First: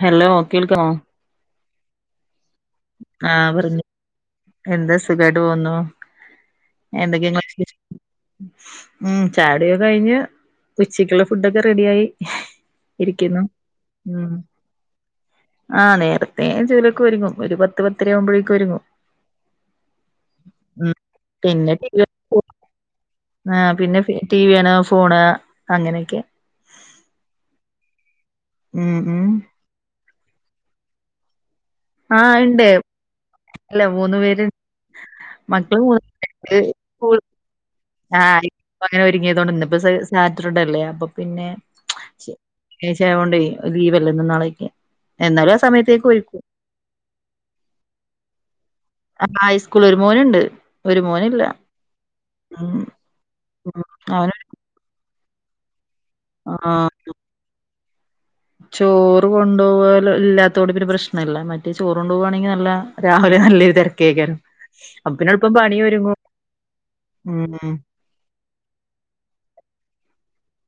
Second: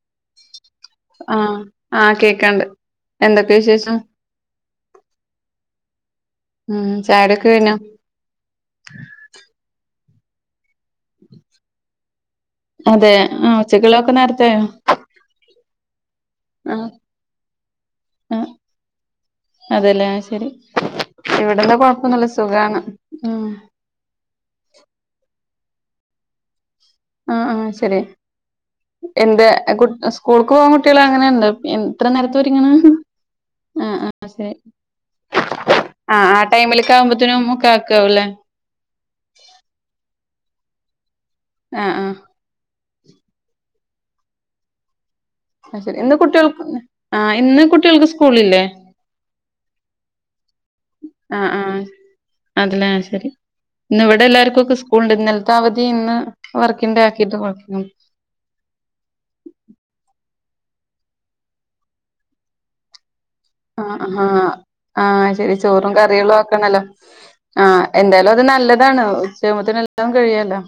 Hello കേൾക്കണോ അഹ ആഹ കേക്കാണ്ട് ആഹ എന്തൊക്കെ പറ്ഞ്ഞ് വിശേഷം എന്താ സുഖാട്ട് പോന്നോ ഉം എന്തക്കെ ഇങ്ങള ചായുടിയൊക്കെ കഴിഞ്ഞോ വിശേഷം ഉം ചായകുടിക കയ്ഞ്ഞ് ഉച്ചക്കുള്ള ഫുഡൊക്ക റെഡി ആയി അതെ ഇരിക്കുന്നു ആഹ് ഉച്ചക്കുള്ളതൊക്കെ ഉം നേരത്തെയായോ ആഹ് നേരത്തെ ആഹ് ചെലൊര്ക്ക ഒര്ങ്ങും ഒര് പത്ത് പത്തര ആവ്മ്പഴേക്കു ഒരുങ്ങും അതല്ലേ ശരി ഉം പിന്നെ ഇവ്ട്ന്ന് കൊഴപ്പന്നുല്ല സുഖാണ് അഹ ആ പിന്ന ഫി ടി വികാണ്ക ഫോണ് അങ്ങനെക്കയ ആഹ അഹ ശരി ഉം ഉം എന്ത് എ കു സ്കൂൾക്ക് പോവാം കുട്ടികള് അങ്ങനെന്തൊ പിൻ ഇത്ര ആഹ് നേര്ത്ത ഒര്ങ്ങണ ഇണ്ട് ഹ് അല്ല അ മൂന്ന് അ പേര് ശെ മക്കള് മൂന്ന് ആഹ അ പേര്ണ്ട് ടൈമ് ല്ക്കാവ്മ്പത്ത്നും ഒക്ക ആക്കാവ്ല്ലേ അങ്ങന ഒരുങ്ങിയതൊണ്ട് ഇന്ന്പ്പ് സ് സാറ്റർഡേ അല്ലേ അപ്പ പിന്നെ അെ ആഹ ശനിയാച്ച ആവോണ്ടെ ഒര് ലീവല്ലെ ഇന്നും നാളെക്കെ എന്നാലു ആ അത് ശരി സമയത്തേക്ക് ഇന്ന് ഒര്ക്കും കുട്ടികൾക്ക് ആഹ് ഇന്ന് കുട്ടികൾക്ക് സ്കൂളില്ലേ ആ ഐസ്കൂള് ഒര് മോന്ണ്ട് ഒര് മോനില്ല ഉം അത് ലെ ശരി ഉം ഇന്ന് അവന് ഇവടെല്ലാര്ക്കൊക്ക സ്കു ഉണ്ട് ഇന്നൽത്ത അവധി ഇന്ന് ആഹ് വർക്കി ഡേ ആക്കിട്ട് കൊയപ്പം - ചോറ് കൊണ്ടോവാല് ഇല്ലാത്തോട്ട് പിന്നെ പ്രശ്നല്ല മറ്റേ ചോറ് കൊണ്ടോവാണെങ്കി നല്ല രാവ് ലെ നല്ലെര് ആഹ് തെരക്കെക്കാരം ആഹ് അപ്പ ആഹ് പിന്നെ ൾപ്പം ശരി പണി ചോറും ഒരുങ്ങു ഉ ഉ എന്തായലും അത് നല്ലതാണ് ഉച്ച ആവ്മ്പത്തെന് എല്ലാം കഴിയല്ലോ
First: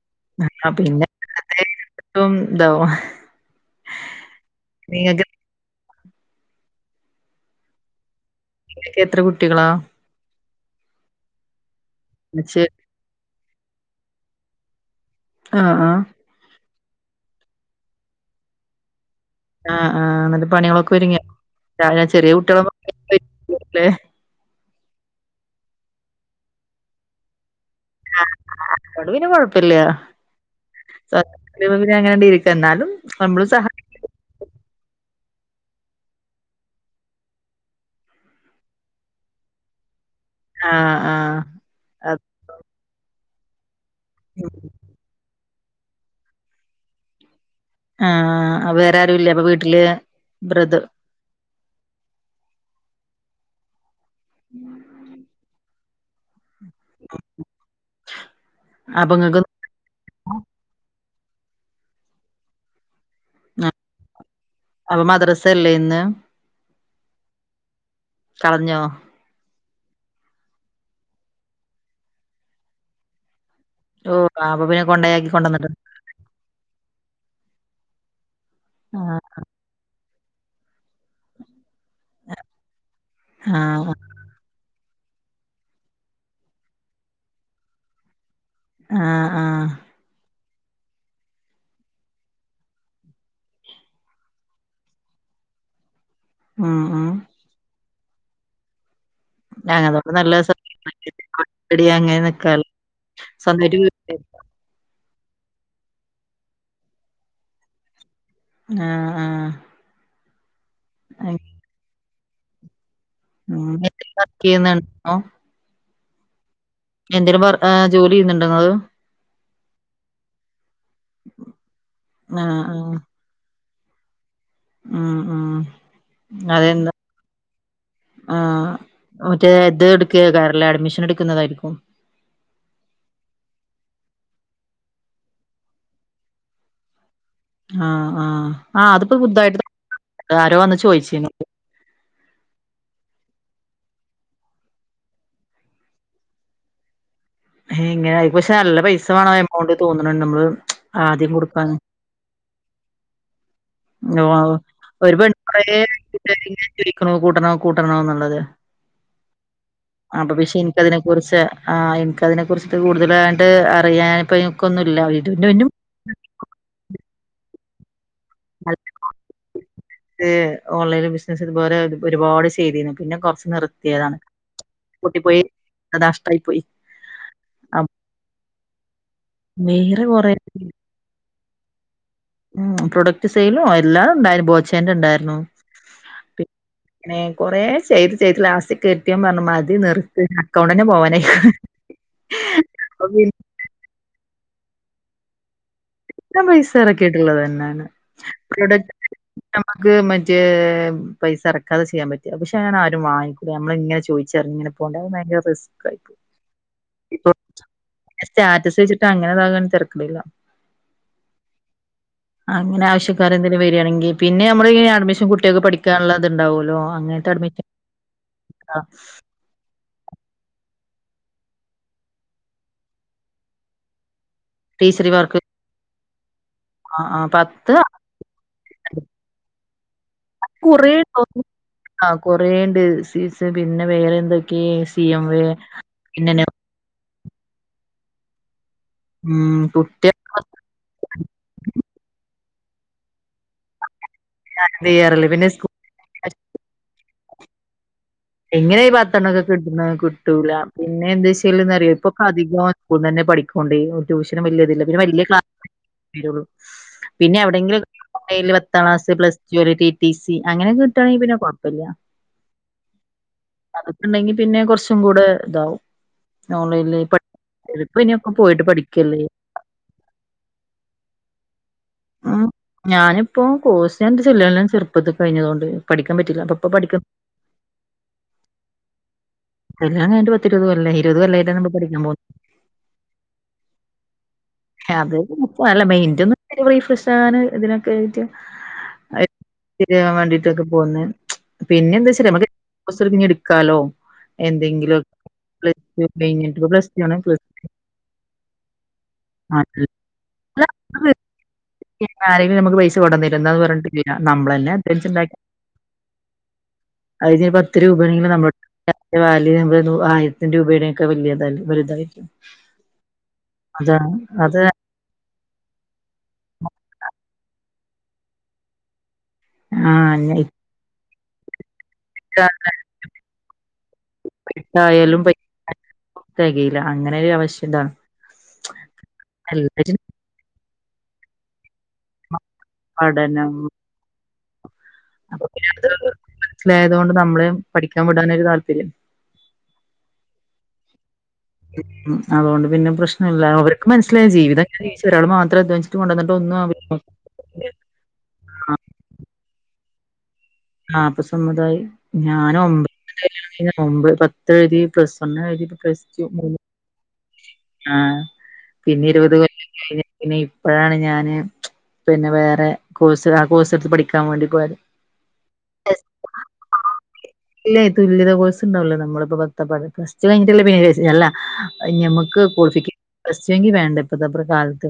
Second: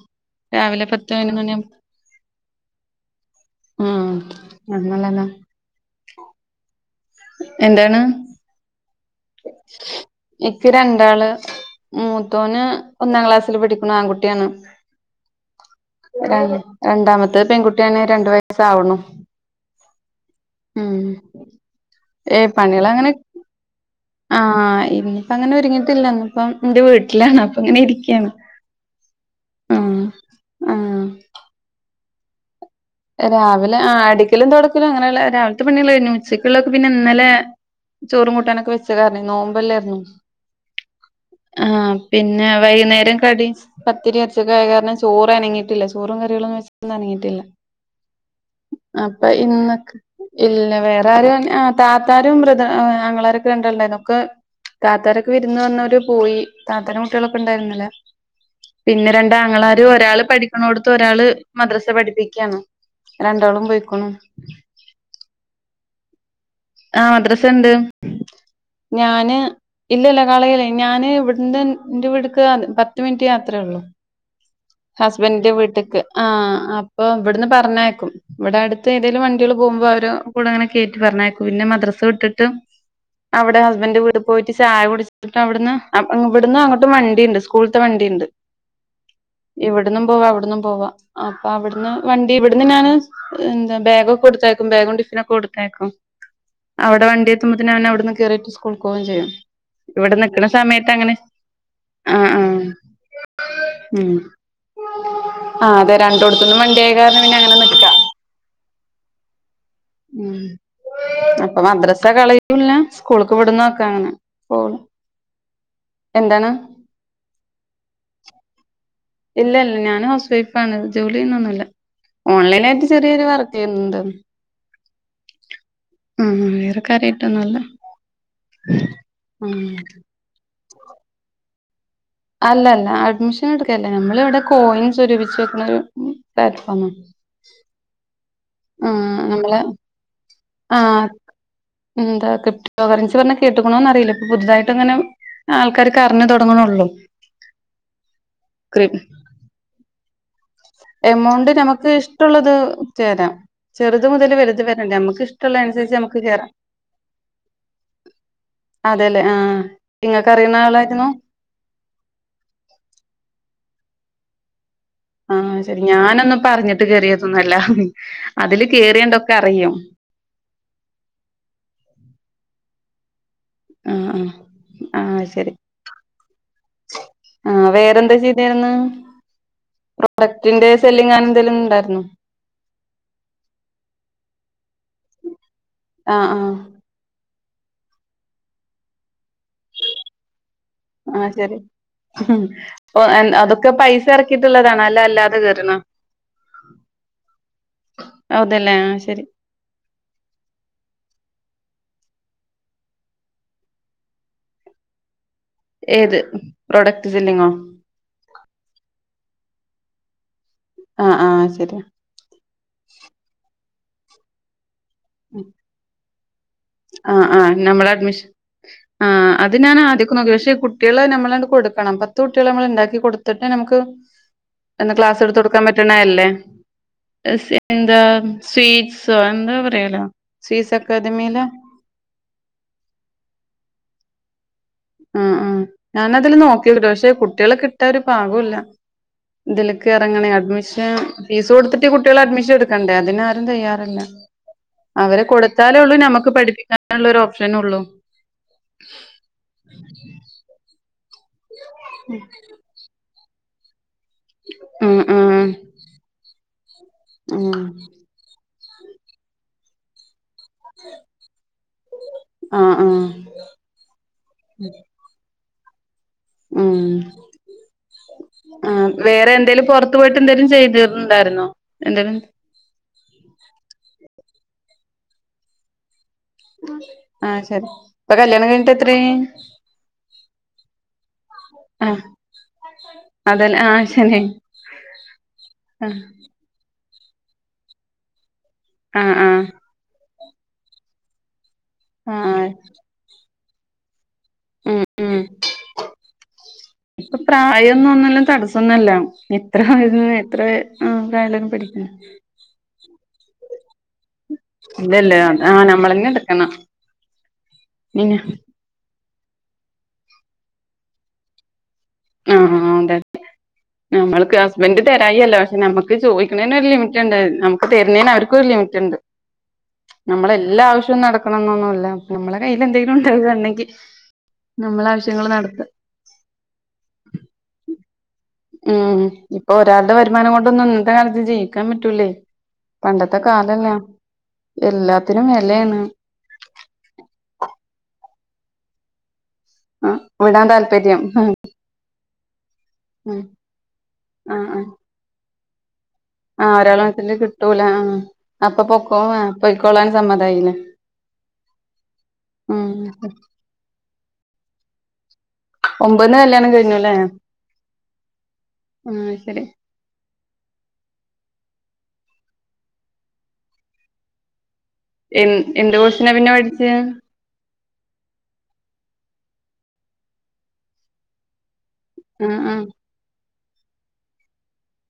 ആഹ് രാവിലെ പിന്നെ പത്ത് പനൊന്ന് മണിയാ ത്തും ഇതാവും അഹ് നിങ്ങൾക്ക് അതിനൊള്ളെന്താ [unintelligible] എന്താണ് ഇങ്ങക്കെത്ര കുട്ടികളാ എക്ക് രണ്ടാള് മൂത്തോന് മ്മച്ചിയെ ഒന്നാ ക്ലാസ്സില് പഠിക്ക്ണു ആൺകുട്ടിയാണ് അഹ ആഹ രണ്ട് രണ്ടാമത്തെത് പെൺകുട്ടിയാണ് രണ്ട് വയസ്സാവ്ണു ആഹ അഹ എന്നട്ട് പണികളൊക്കൊരിങ്ങിയ ഞാ വിചാരി ചെറിയ ഏഹ് കുട്ടികളൊന്നും പണികളങ്ങനെ [inaudible] ലേ ആഹ് ഇനിപ്പ അങ്ങനൊര്ങ്ങിട്ടില്ല ഇന്ന്പ്പം എന്റ വീട്ട്ലാണ് അപ്പ ഇങ്ങനിരിക്ക് അതോട്‌ പിന്നെ കൊയപ്പല്ല ആഹ് സത്യം പിന്ന അങ്ങനാണ്ട് ഇരിക്ക എന്നാലും നമ്മളും സഹ രാവിലെ ആ അടിക്കലും തൊടക്കലും അങ്ങനെള്ള രാവിൽത്ത പണികള് കയ്ഞ്ഞു ഉച്ചക്കുള്ളതൊക്ക പിന്നെ ഇന്നലെ ചോറും കൂട്ടാനൊക്ക വെച്ച കാർണെ നോമ്പല്ലാര്ന്നൊ. ആഹ്. അഹ് ആഹ് പിന്നെ വൈന്നേരം കടി പത്തിരി എർച്ചീക്ക ആയ കാർണം ചോറനങ്ങിട്ടില്ല. ചോ ചോറും കറികളൊന്നും വെച്ച് പ്പ്ന്ന് അനങ്ങിട്ടില്ല. ആഹ് അഹ് വേറാരുല്ലെ അപ്പ വീട്ട്ല്. ബ്രദ താരു അൻ അഹ് താത്താരും ബ്രിദ അ അങ്ങളാരെക്കെണ്ടല്ലോ തം ക്കെ തത്താരൊക്ക വിര്ന്ന് വന്നോര് പോയി താത്തന്റെ കുട്ടികളൊക്ക ണ്ടായ്ര്ന്ന്ല്ലേ. പിന്ന അപ്പൊ ഇങ്ങക്ക് രണ്ടാങ്ങളാരും ഒരാള് പഠി ക്കണോടുത്ത്. ഒരാള് മദ്രസെ പഠിപ്പിക്കാണ്. രണ്ടാളും പോയ്ക്കുണു. അപ്പ മദ്രസല്ലേ ഇന്ന്. ആഹ് മദ്രസണ്ട്. കളഞ്ഞോ? ഞാന് ഇല്ല്യല്ല. കളയൂല. ഞാന് ഇവട്ന്റെ ഇന്റെ വീട്ക്ക് പത്ത് മിനിറ്റ് യാത്രേ ഉള്ളു. ഓഹ് അപ്പൊ പിന്നെ കൊണ്ടയാക്കി കൊണ്ടന്നിട്ട്. ആഹ് അപ്പൊ ഇവട്ന്ന് പറഞ്ഞേക്കും. ഇവടെ അടുത്ത് ആഹ് ഏതേലും വൺ. ട്ട്യാളു പോവുമ്പോ അവര് കൂടെങ്ങനെ കേറ്റി പറഞ്ഞേക്കും. പിന്നെ മദ്രസ വിട്ട്ട്ട് അവ്ടെ ആഹ് ഹസ്ബന്റ് വീട്. പോയിട്ട് ചായ കുട്ച്ച്ട്ട് അവട്ന്ന്. അങ്ങ് ഇവട്ന്ന് അങ്ങോട്ട് വണ്ടിണ്ട്. സ്കൂള്ത്തെ വണ്ടിണ്ട്. ആഹ് ആഹ്. അവ്ട്ന്നും പോവാ. ഇവ്ട്ന്നും പോവാ. അപ്പൊ അവ്ട്ന്ന് വണ്ടി ഇവ്ട്ന്ന് ഞാന്. ഉം എന്താ ബാഗൊക്കെ കൊടുത്തയക്കും. ബാഗും ടിഫിനൊക്കെ കൊടുത്തയക്കും. ഉം അവ്ടെ ഉം വണ്ടി എത്തുമ്പത്തേന് അവടന്ന് കേറിട്ട് സ്കൂൾക്കോവും ചെയ്യും. ങ്ങട്ട് ഞങ്ങതോണ്ട് ഇവ്ടെ നല്ല നിക്ക്ണ സമയത്തഅങ്ങനെ ആഹ് ആഹ്. സൊന്തായിട്ട് വീട് ല്ലേ. ആഹ് അതെ രണ്ടോട്ത്ത്ന്നും വണ്ടിയായ കാര്ണം പിന്നെ അങ്ങനെ നിക്കാം ആഹ് ആഹ്. ഉം. പ്പൊ മദ്രസ കളയത്തുല്ല. സ്കൂള്ക്ക് ഉം ഇവിടുന്നൊക്കെ അങ്ങനെ എന്തേലും വർക്ക് പോവ് ചെയ്യുന്നുണ്ടോ എന്താണ്. എന്തരും വർ ഏഹ് ജോലി എയ്യുന്നുണ്ടോ ഇങ്ങള്. ഇല്ലല്ല. ഞാന് ഹൗസ് വൈഫാണ്. ജോലി എയ്യുന്നൊന്നുല്ല. ആഹ് ഓൺലൈനായിട്ട് ചെറിയൊരു വർ എന്ത്? ആഹ് ആഹ്. വേറെ അതെന്താ. കാര്യായിട്ടൊന്നുല്ല ആഹ് മറ്റേ ഉം ത് ഇട്. ക്കേകാരെല്ലെ. അഡ്മിഷൻ എടുക്കുന്നതായിരിക്കും. അല്ലല്ല. അഡ്മിഷൻ എടുക്കല്ല. നമ്മള് വിടെ കോയിൻ സ്വരൂപിച്ച് വെക്ക്ണ ഒരു പ്ലാറ്റ്ഫോമാണ്. ആഹ് ആഹ്. ആഹ് ത്പ്പോ പുത്‌ തായിട്ട് നമ്മള് ആരോ ന്ന് ആ ചോയിച്ച്ണു. എന്താ ക്രിപ്റ്റോ കറൻസിന്ന് പർഞ്ഞാ കേട്ട്ക്ക്ണോന്നറിയില്ല. ഇപ്പൊ പുതുതായിട്ട് ഇങ്ങനെ ആൾക്കാരൊക്കെ അറിഞ്ഞു തൊട്ങ്ങ്ണ്ള്ളൂ. ഹ് ഇങ്ങനെയി. പക്ഷെ നല്ല പൈസ വേണം എമൗണ്ട് തോന്ന്ണ്ണ്ണ്ട്. അമ്മള് എമൗണ്ട് നമുക്ക് ഇഷ്ട്ടുള്ളത് ചേരാം. ചെറുത് മുതൽ വലുത് വരെണ്ട്. ഒരു പെണ്ണ് കൊറേ ആയി ചോയ്ക്ക്ണു കൂട്ടണോ കൂട്ടണോന്ന്ള്ളത്. അതെല്ലേ ആഹ് നിങ്ങൾക്ക് അപ്പൊ ക്ഷേ അറിയുന്ന എനിക്കതിനെ ആളായിരുന്നു കുറിച്ച് ആഹ് എനിക്കതിനെ കുറിച്ച്ട്ട് കൂടുതലാണ്ട് അറിയാനി ഇപ്പൊനിക്കൊന്നുംല്ല വിട് നും ആഹ് നും. ശരി ഞാനൊന്നും പ്പ അറിഞ്ഞിട്ട് കേറിയതൊന്നല്ല. ഹ്‌ഹ്‌ അതില് കേറിയാതൊക്കെ അറിയും. ഏഹ്. ഓൺലൈൻ ബിസിനസ് ഇതുപോലേ ഒരുപാട് ചെയ്തിരുന്നു. പിന്നെ കൊർച്ച് നിർ ആഹ് ത്തിയതാണ് ആഹ് പൂട്ടി ആഹ് പോയി. ശരി അത് നഷ്ട്ടായി പോയി. ആഹ് വേറെന്താ ചെയ്തിരുന്നെ? വേറെ കൊറേ പ്രോഡക്ടിന്റെ. സെല്ലിങ്ങൊ അങ്ങനെന്തേലും ഇണ്ടായിരുന്നോ? ഉം പ്രൊഡക്റ്റ് സെയിലും എല്ലാം ഉണ്ടായിരുന്നു. ബോച്ചേന്റെ ഇണ്ടായിരുന്നു. ആഹ് ആഹ് ഇങ്ങനെ കൊറേ ചെയ്ത് ചെയ്ത് ലാസ്റ്റ് കെട്ട്യാേൻ പറ്ഞ്ഞു മ തി നിർത്ത് അക്കൗണ്ടന്നെ ആഹ് പോവാനായ്ക്ണ് ശരി ഓ അപ്പ പിന്നെ. എൻ- അതൊക്കെ പൈസ എറ ക്കിട്ടുള്ളതാണോ അല്ല അല്ലാതെ കേറ്ണതോ? ത്തം പൈസ എറക്കിയിട്ടുള്ളത് തന്നേണ്. അതല്ലേ പ്രൊഡക് ആഹ് ശരി ഇതമ്മക്ക് മറ്റേ പൈസ എർക്കാതെ ചെയ്യാൻ പറ്റി പക്ഷെ അങ്ങനെ ആരും വാങ്ങിക്കൂല നമ്മളിങ്ങനെ ചോദിച്ചർഞ്ഞ്ങ്ങനെ. കൊണ്ടോയ [unintelligible] റിസ് ഏത് പ്രൊഡക്ട് സെല്ലിങ്ങോ? സ്റ്റാറ്റസ് വെച്ചിട്ട് അങ്ങനെതാവാണെ തെരക്കടില്ല. അഹ് ആഹ് ശെര്യ. അങ്ങനെ ആവശ്യക്കാരെന്തലും വരാണെങ്കി പിന്നെ നമ്മള് ഇങ്ങനെ അഡ്മിഷൻ കുട്ട്യേൾക്ക് പഠിക്കാനുള്ളത്തുണ്ടാവുമോ അഹ് ആഹ് നമ്മുടെ അഡ്മിഷൻ ആഹ് അത് ഞാൻ ആദ്യക്ക് നോക്കി. പക്ഷെ ഈ കുട്ട്യേളെ നമ്മളാണ് കൊടുക്കണം. പത്ത് കുട്ട്യെളെ നമ്മള് ഇണ്ടാക്കി ക്കൊടുത്തിട്ട് നമുക്ക് എന്ന് ടീച്ചറി വർക്ക് ക്ലാസ്ത്തൊട്ക്കാൻ പറ്റ്ണെല്ലെ. ആ ആ പത്ത് എന്താ സ്വീറ്റ്സ് എന്താ പറയല് കൊറേ [unintelligible] ആ കറേണ്ട് സീസ് പിന്നെ വേറെഇണ്ട്. സി എം ആഹ് വെ ആഹ് ഞാനതില് പിന്നെലെ പക്ഷെ കുട്ട്യേളെ കിട്ടാ ഒരു പാകൂല്ല. ഉം ഇതില്ക്ക് എറങ്ങ്ണെ അഡ്മിഷൻ ഷെ ഫീസ് കൊടുത്തിട്ട് കുട്ട്യേളെ അഡ്മിഷൻ എടുക്കണ്ടെ. അതിനാരും തയ്യാറല്ല. അവര് കുട്ടികൾക്കെയ്യാറില്ല പിന്നെ സ്കൂ കൊടുത്താൽ ഒള്ളു നമുക്ക് പഠിപ്പിക്കാനുള്ള ഒരു ഓപ്ഷനൊള്ളൂ. എങ്ങനെ ഈ പത്തെണ്ണൊക്കെ കിട്ട്ണ്. കിട്ടൂല പിന്നെ എന്താ വെച്ചാല്റ്യാെ. ഇപ്പൊക്കെ അധികം. സ്കൂന്നെന്നെ പഠിക്കോണ്ടെ ടൂഷനും വല്യ ഇതില്ല. ഉം പിന്നെ വല്യ ഉം ക്ലാസ്ള്ളൂ. പിന്നെ ഉം എവിടെങ്കിലും പത്താം ക്ലാസ് പ്ലസ് ജ്ലറി ടി ടി സി അങ്ങനെ കിട്ടാണെങ്കിൽ പിന്നെ കൊഴ്പ്പല്ല. ആഹ് ആഹ് അതൊക്കെ ഇണ്ടെങ്കി പിന്നെ കൊറ്ച്ചും കൂടെ ഇതാവും ഓൺലൈൻല്. ഉം ഇപ്പ [unintelligible] ഇത് ഇനിയൊക്കെ പോയിട്ട് പഠിക്കല്ലെ. എന്താലും പൊറ് പോയിട്ട് എന്തേലും ചെയ്തിറ്ണ്ടായിരുന്നോ എന്തേലും. അഹ് ഞാനിപ്പോ കോഴ്സ് എന്റ് കല്യല്ലാം ചെറുപ്പത്തി കഴിഞ്ഞ തോണ്ട് പഠിക്കാൻ പറ്റില്ല. അപ്പൊ ഇപ്പൊ പഠിക്ക ആഹ് ശെരി. ഇപ്പം കല്യാണം കഴിഞ്ഞിട്ട് എത്ര ആയി. കല്യാണം കഴിഞ്ഞിട്ട് പത്തിരുപത് കൊല്ലായി. ഇരുപത് കൊല്ലായിട്ടാണ് നമ്മള് പഠിക്കൻ പോകുന്നത്. അതെല് അതെ അല്ല ആ മൈന്റൊന്നും റീഫ്രഷ് ആകാന് ഇതിനൊക്കെ ആയിട്ട്. ആഹ് ആഹ് ൻ വേണ്ടിട്ടൊക്കെ പോന്ന് പിന്നെ എന്താ ആ വെച്ച നമക്ക് കൊറ്ച്ച് കഴിഞ്ഞിട്ട് ഇടുക്കാലൊ. എന്തെങ്കിലൊക് ഉം [unintelligible] പ്ലസ് ടു ആണ് പ്ല കായൊന്നും ഒന്നല്ലും തടസ്സൊന്നല്ല. ഇത്ര വ എത്ര കായലും പഠിക്ക ആരെങ്കിലും നമുക്ക് പൈസ കൊട്ന്നെരും ഇന്നാന്ന് പറഞ്ഞിട്ടില്ല നമ്മളെന്നെ അ ആഹ് നമ്മളെന്നെ എടുക്കണം. അതിന് പത്ത് പിന്നെ രൂപയാണെങ്കി നമ്മൾ വാല് നമ്മള് നൂ ആയിരം ത്ത രൂപെടെ ഒക്കെ വല്ല്യയതായ വലുതായി ഉം ഉം അതെതെ അതാ നമ്മൾക്ക് അത് ഹസ്ബൻഡ് തരായി അല്ല പക്ഷെ ഞമ്മക്ക് ചോയിക്കണെന് ഒരു ലിമിറ്റ് ഉണ്ട് നമുക്ക് തെര്ണെന് അവർക്കും ഒരു ലിമിറ്റ് ഇണ്ട്. ആഹ് നമ്മളെ എല്ലാ ആവശ്യവും നടക്കണം ന്നൊന്നുല്ല. നമ്മളെ കയ്യില് എന്തെലും ഉണ്ടാവുകയുണ്ടെങ്കി നമ്മള ആവശ്യങ്ങള് നടത്ത തെകയീല അങ്ങനെ ഒരു അവശ്യം ഇതാണ്. ഉം ഇപ്പൊ ഒരാൾടെ എല്ലാത്തിനും വരുമാനം കൊണ്ടൊന്നും ഇന്നത്തെ കാലത്ത് ജീവിക്കാൻ പറ്റൂലേ. പണ്ടത്തെ പഠനം കാലല്ല എല്ലാത്തിനും വെലയാണ്. മനസ്സിലായതു കൊണ്ട് നമ്മളേം പഠിക്കാൻ വിടാനരു താല്പര്യം. ആഹ് വിടാൻ താല്പര്യം ഹും. ഉ അതുകൊണ്ട് പിന്നെ പ്രശ്നം ഇല്ല അവർക്ക് മനസിലായി ജീവിതം ഇങ്ങനെ ഒരാൾ മാത്രം [unintelligible] ആഹ് ഒന്നും ഒരാളെ ആവില്ല മനസ്സിലും കിട്ടൂല ആഹ് അപ്പൊ ആഹ് പൊക്കോം വേ പൊയ്ക്കോളാൻ സമ്മതായീലെ. ആഹ് അപ്പ സമുദായി ഞാനും ഒമ്പ് കല്യാണം കഴിഞ്ഞപ്പോ ഒമ്പ് പത്ത് എഴുതി പ്ലസ് വൺ എഴുതി പ്ലസ് നെ ടു കല്യാണം മൂന്ന് കഴിഞ്ഞു ലെ ആഹ് പിന്നെ ഇരുപത് [unintelligible] ശരി വം ഇപ്പഴാണ് ഞാന് പിന്നെ വേറെ കോഴ്സ് ആ കോഴ്സ് എടുത്ത് പഠിക്കാൻ വേണ്ടി പോയത്. എൻ എന്ത് കോഴസിനാ പിന്നെ പഠിച്ച്? ഇല്ലേ തുല്യത കോഴ്സ് ഉണ്ടാവല്ലോ നമ്മളിപ്പോ പത്താ പ്ലസ് ടു കഴിഞ്ഞട്ടല്ലേ പിന്നെ രജ് അല്ല ആ ഞമ്മക്ക് ആ കോളിഫിക്കെ കസ്റ്റെങ്കി വേണ്ട ഇപ്പത്തെപറ് കാലത്ത്.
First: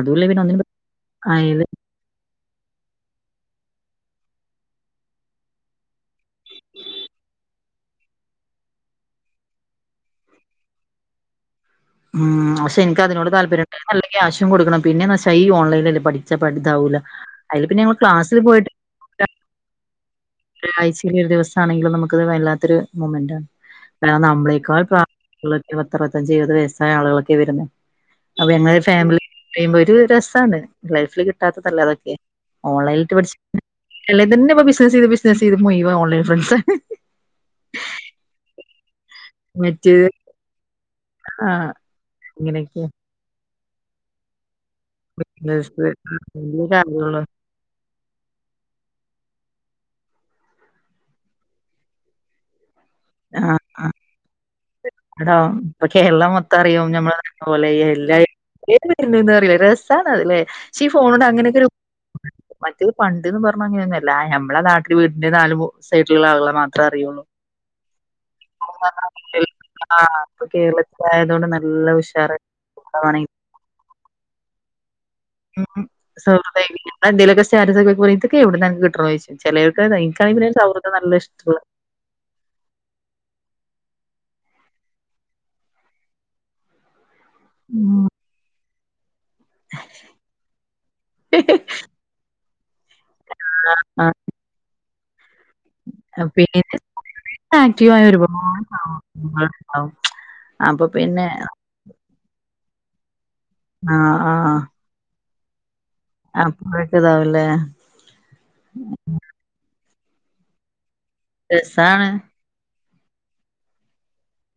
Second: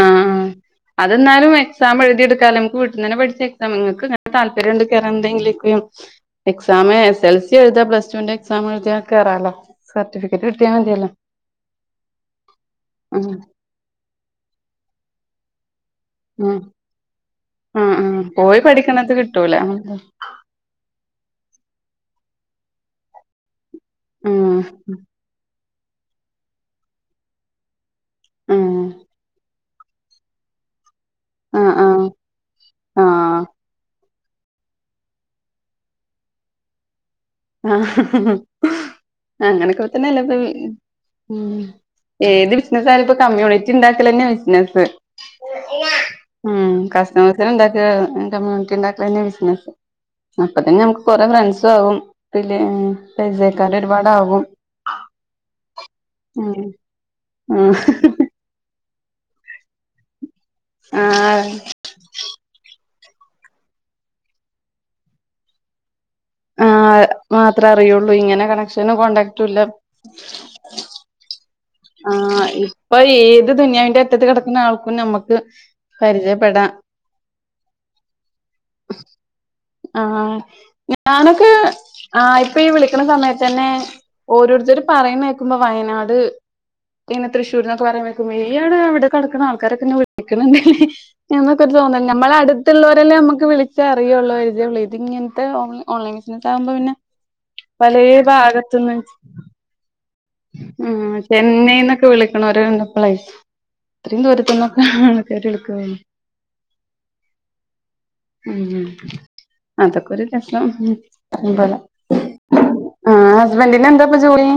അതുല്ല പിന്നെ ആഹ് ഒന്നിനും അത് ഇന്നാലും ആയാല് എക്സാം എഴുതി ഇടുക്കാ നമുക്ക് വീ ട്ടുന്നനെ പഠിച്ച് എക്സാം നിങ്ങക്ക് ങ്ങ താൽപ്പര്യുണ്ട് കേറ എന്തെങ്കിലൊക്കെയും എക്സാമ് എസ് എൽ സി എഴുതാ പ്ലസ് ടുന്റെ എക്സാം എഴുതിയാ കേറാലോ. സർട്ടിഫിക്കറ്റ് കിട്ടിയാ മതിയെല്ലോ. ഉം പക്ഷെ എനിക്ക് അതിനോട് താല്പര്യണ്ട് നല്ല ക്യാഷും കൊടുക്കണം പിന്നെന്ന് വച്ചാ ഈ ഓലൈനിൽ അല്ലേ പഠി ച്ച പഠിത്താവൂലാ. ഉം ഉം പോയി പഠിക്കണത് കിട്ടൂല. ഒരാഴ്ചീല് ഒരു ദിവസാണെങ്കിലും നമുക്കത് വല്ലാത്തൊരു മൊമെന്റാണ് കാരണം ഉം നമ്മളെക്കാൾ പ്രാ യള്ളത് പത്തറുവത്തഞ്ച് എഴുപത് വയസ്സായ ആളുകളൊക്കെ വരുന്നെ അപ്പൊ ഉം ഞങ്ങൾ ഫാമിലി ടൈം ഒരു രസാണ് ലൈഫില് ആഹ് കിട്ടാത്തതല്ലെ ആഹ് അതൊക്കെ. ഓൺലൈൻ റ്റ് പഠിച്ച് ആഹ് എല്ലേതന്നെപ്പൊ ബിസിനസെയ്ത് ബിസ്നസെയ്‌തു മുഴുവം ഓൺലൈൻ ഫ്രണ്ട്സ്. ആഹ് അങ്ങനെക്കെപ്പ മറ്റ് തന്നെല്ലപ്പൊ ബി ഉം ആഹ് ഏത് അങ്ങനെയൊക്കെ ബിസിനസായാലും ഇപ്പോ കമ്മ്യൂണിറ്റി ഇണ്ടാക്കലന്നെ ബിസിനസ്. ബിസിനസ് വലിയ ഉം കാര്യള്ളൂ കസ്റ്റമേഴ്സിനെ ഇണ്ടാ റ്റാ കമ്മ്യൂണിറ്റി ഇണ്ടാക്കലന്നെ ബിസിനസ് അപ്പ തന്നെ നമുക്ക് കൊറെ ഫ്രണ്ട്സും ആകും. ത്തിലേ ആഹ് പരിചയക്കാര് ഒരുപാടാകും എടാ ഇപ്പൊ കേരളം മൊത്തം ഉം അറിയും നമ്മളെ പോലെ എല്ലാ ഏത് വരുന്നത് അറില രസാണ് അത് ലേ ക്ഷീ ഈ ഫോണോണ്ട് ആഹ് അങ്ങനെക്കെരു ഉ മറ്റേത് പണ്ട്ന്ന് പറഞ്ഞ അങ്ങനൊന്നു അല്ല ഞമ്മള നാട്ടില് വീട്ടില് നാല് മു സൈഡില്ള്ള ആളുകള ആഹ് മാത്ര ആഹ് അറിയുള്ളൂ. മാത്രേ അറിയുള്ളൂ ഇങ്ങനെ കണക്ഷനും കോണ്ടാക്റ്റും ഇല്ല ആഹ് അപ്പൊ കേരളത്തിലായതോണ്ട് നൽ ആഹ് ഇപ്പൊ ഏത് ദുനിയാവിന്റെ അറ്റത്ത് കെടക്കുന്ന ആൾക്കും നമ്മ ക്ക് പരിചയപ്പെടാ. എന്തെലൊക്കെ സ്റ്റാറ്റസൊക്കെ വെക്കുമ്പറീ ഇതൊക്കെ എവിട്ന്ന അനക്ക് കിട്ട്ണ് ചോയിച്ചും ചെലോൽക്ക് തായി ഇൻകാണങ്കി ആഹ് പിന്നെ സൗഹൃദം നല്ല ഞാനൊക്കെ ഇഷ്ട്ടുള്ള ആഹ് ഇപ്പൊ ഈ വിളിക്കണ സമയത്തന്നെ ഓരോരുത്തര് പറീണേ കേക്കുമ്പോ വയനാട് ഇന്നെ തൃശ്ശൂര്ന്നൊക്കെ പറീണേക്കുമ്പൊ ഇയാള് അവടെ കെടക്കണ ആൾക്കാരൊക്കെ ഇന്നെ വിളിക്കിണ്ട്ലെ എന്നൊക്കെ ഒരു തോന്നല് ഞമ്മളെ അട്ത്ത്ള്ളോരല്ലേ മ്മക്ക് വിളിച്ച ആ അറിയൊള്ളൂ പരിചയള്ള ഇത്ങ്ങ ത്തത് ഓൺ ഓൺലൈൻ ബിസിനസാവുമ്പോ പേരൻറ്സ് പിന്നെ ആക്റ്റീവായ പലേ ഒരുപാട് ഭാഗത്ത്ന്നും ചി [unintelligible] അപ്പൊ ഉം പിന്നെ ചെന്നൈന്നൊക്കെ വിളിക്കണോര്ണ്ട് പ്പളെ ആ ഇത്രീം ദൂരത്ത്ന്നൊക്ക ആൾക്കാര് വിളിക്കോ [unintelligible] താവുലേ അതൊക്കൊരു രസം ഉം ഇവളെ രസാണ്. ആഹ് ഹസ്ബൻ്റ്നെന്താപ്പ ജോലി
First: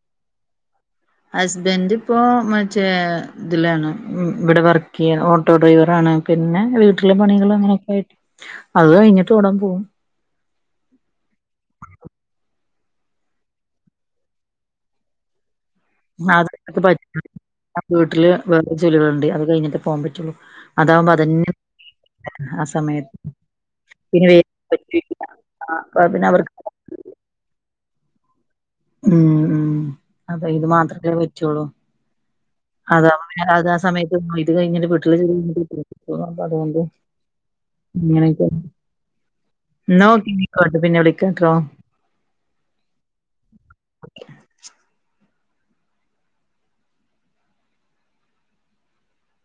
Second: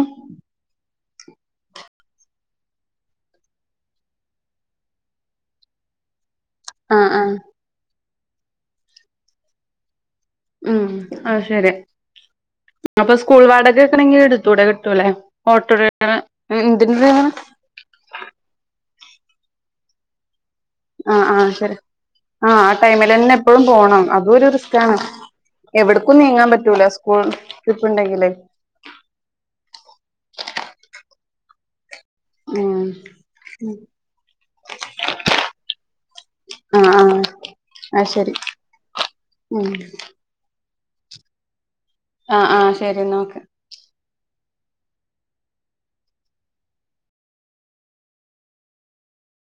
ഹസ്ബൻ്റ് പ്പോ മറ്റേ ത്ലാണ് ഇവടെ വർക്കെയ്യാണ് ഓട്ടോഡ്രൈവറാണ് പിന്നെ ആഹ് വീട്ടിലെ ആഹ് പണികള് അങ്ങനൊക്കായിട്ട് അത് കഴിഞ്ഞിട്ട് വാണം പോവാൻ ആഹ് അത് ശെരി അപ്പൊ സ്കൂൾ വാടകക്കണെങ്കി ഇട്ത്തൂടെ കിട്ടുലേ ഓട്ടോഡ [unintelligible] വീട്ടില് വേറെ ജോലികള്ണ്ട് അത് കഴിഞ്ഞിട്ടെ പോകാൻ പറ്റുള്ളു ആഹ് ആഹ് ശെരി ആഹ് ആ സമയത്ത് ടൈമിലെന്നെ എപ്പഴും പോണം പിന്നെ അതും വേ ഒരു റിസ്കാണ് പറ്റൂല്ല. ആ അപ്പൊ എവിട്ക്കും പിന്നെ നീങ്ങാ അവർക്ക് പറ്റൂല സ് സ്കൂൾ ട്രിപ്പ്ണ്ടെങ്കിലേ ഉം ഉം [unintelligible] മാത്രല്ലേ പറ്റൊള്ളു ഉം അതാവുമ്പോ പിന്നെ അതാ സമയത്ത്ഇത് കഴിഞാല് വീട്ടിലെ ജോലി [unintelligible] അപ്പൊ അതുകൊണ്ട് ആഹ് ആഹ് അത് ശരി ഇങ്ങനൊക്കെ ഉം ഇന്നാ ഓക്കെ [unintelligible] പിന്നെ വിളിക്കാട്ടോ ആഹ് ആഹ് ശെരി ന്നാ ഓക്കെ ഓകെ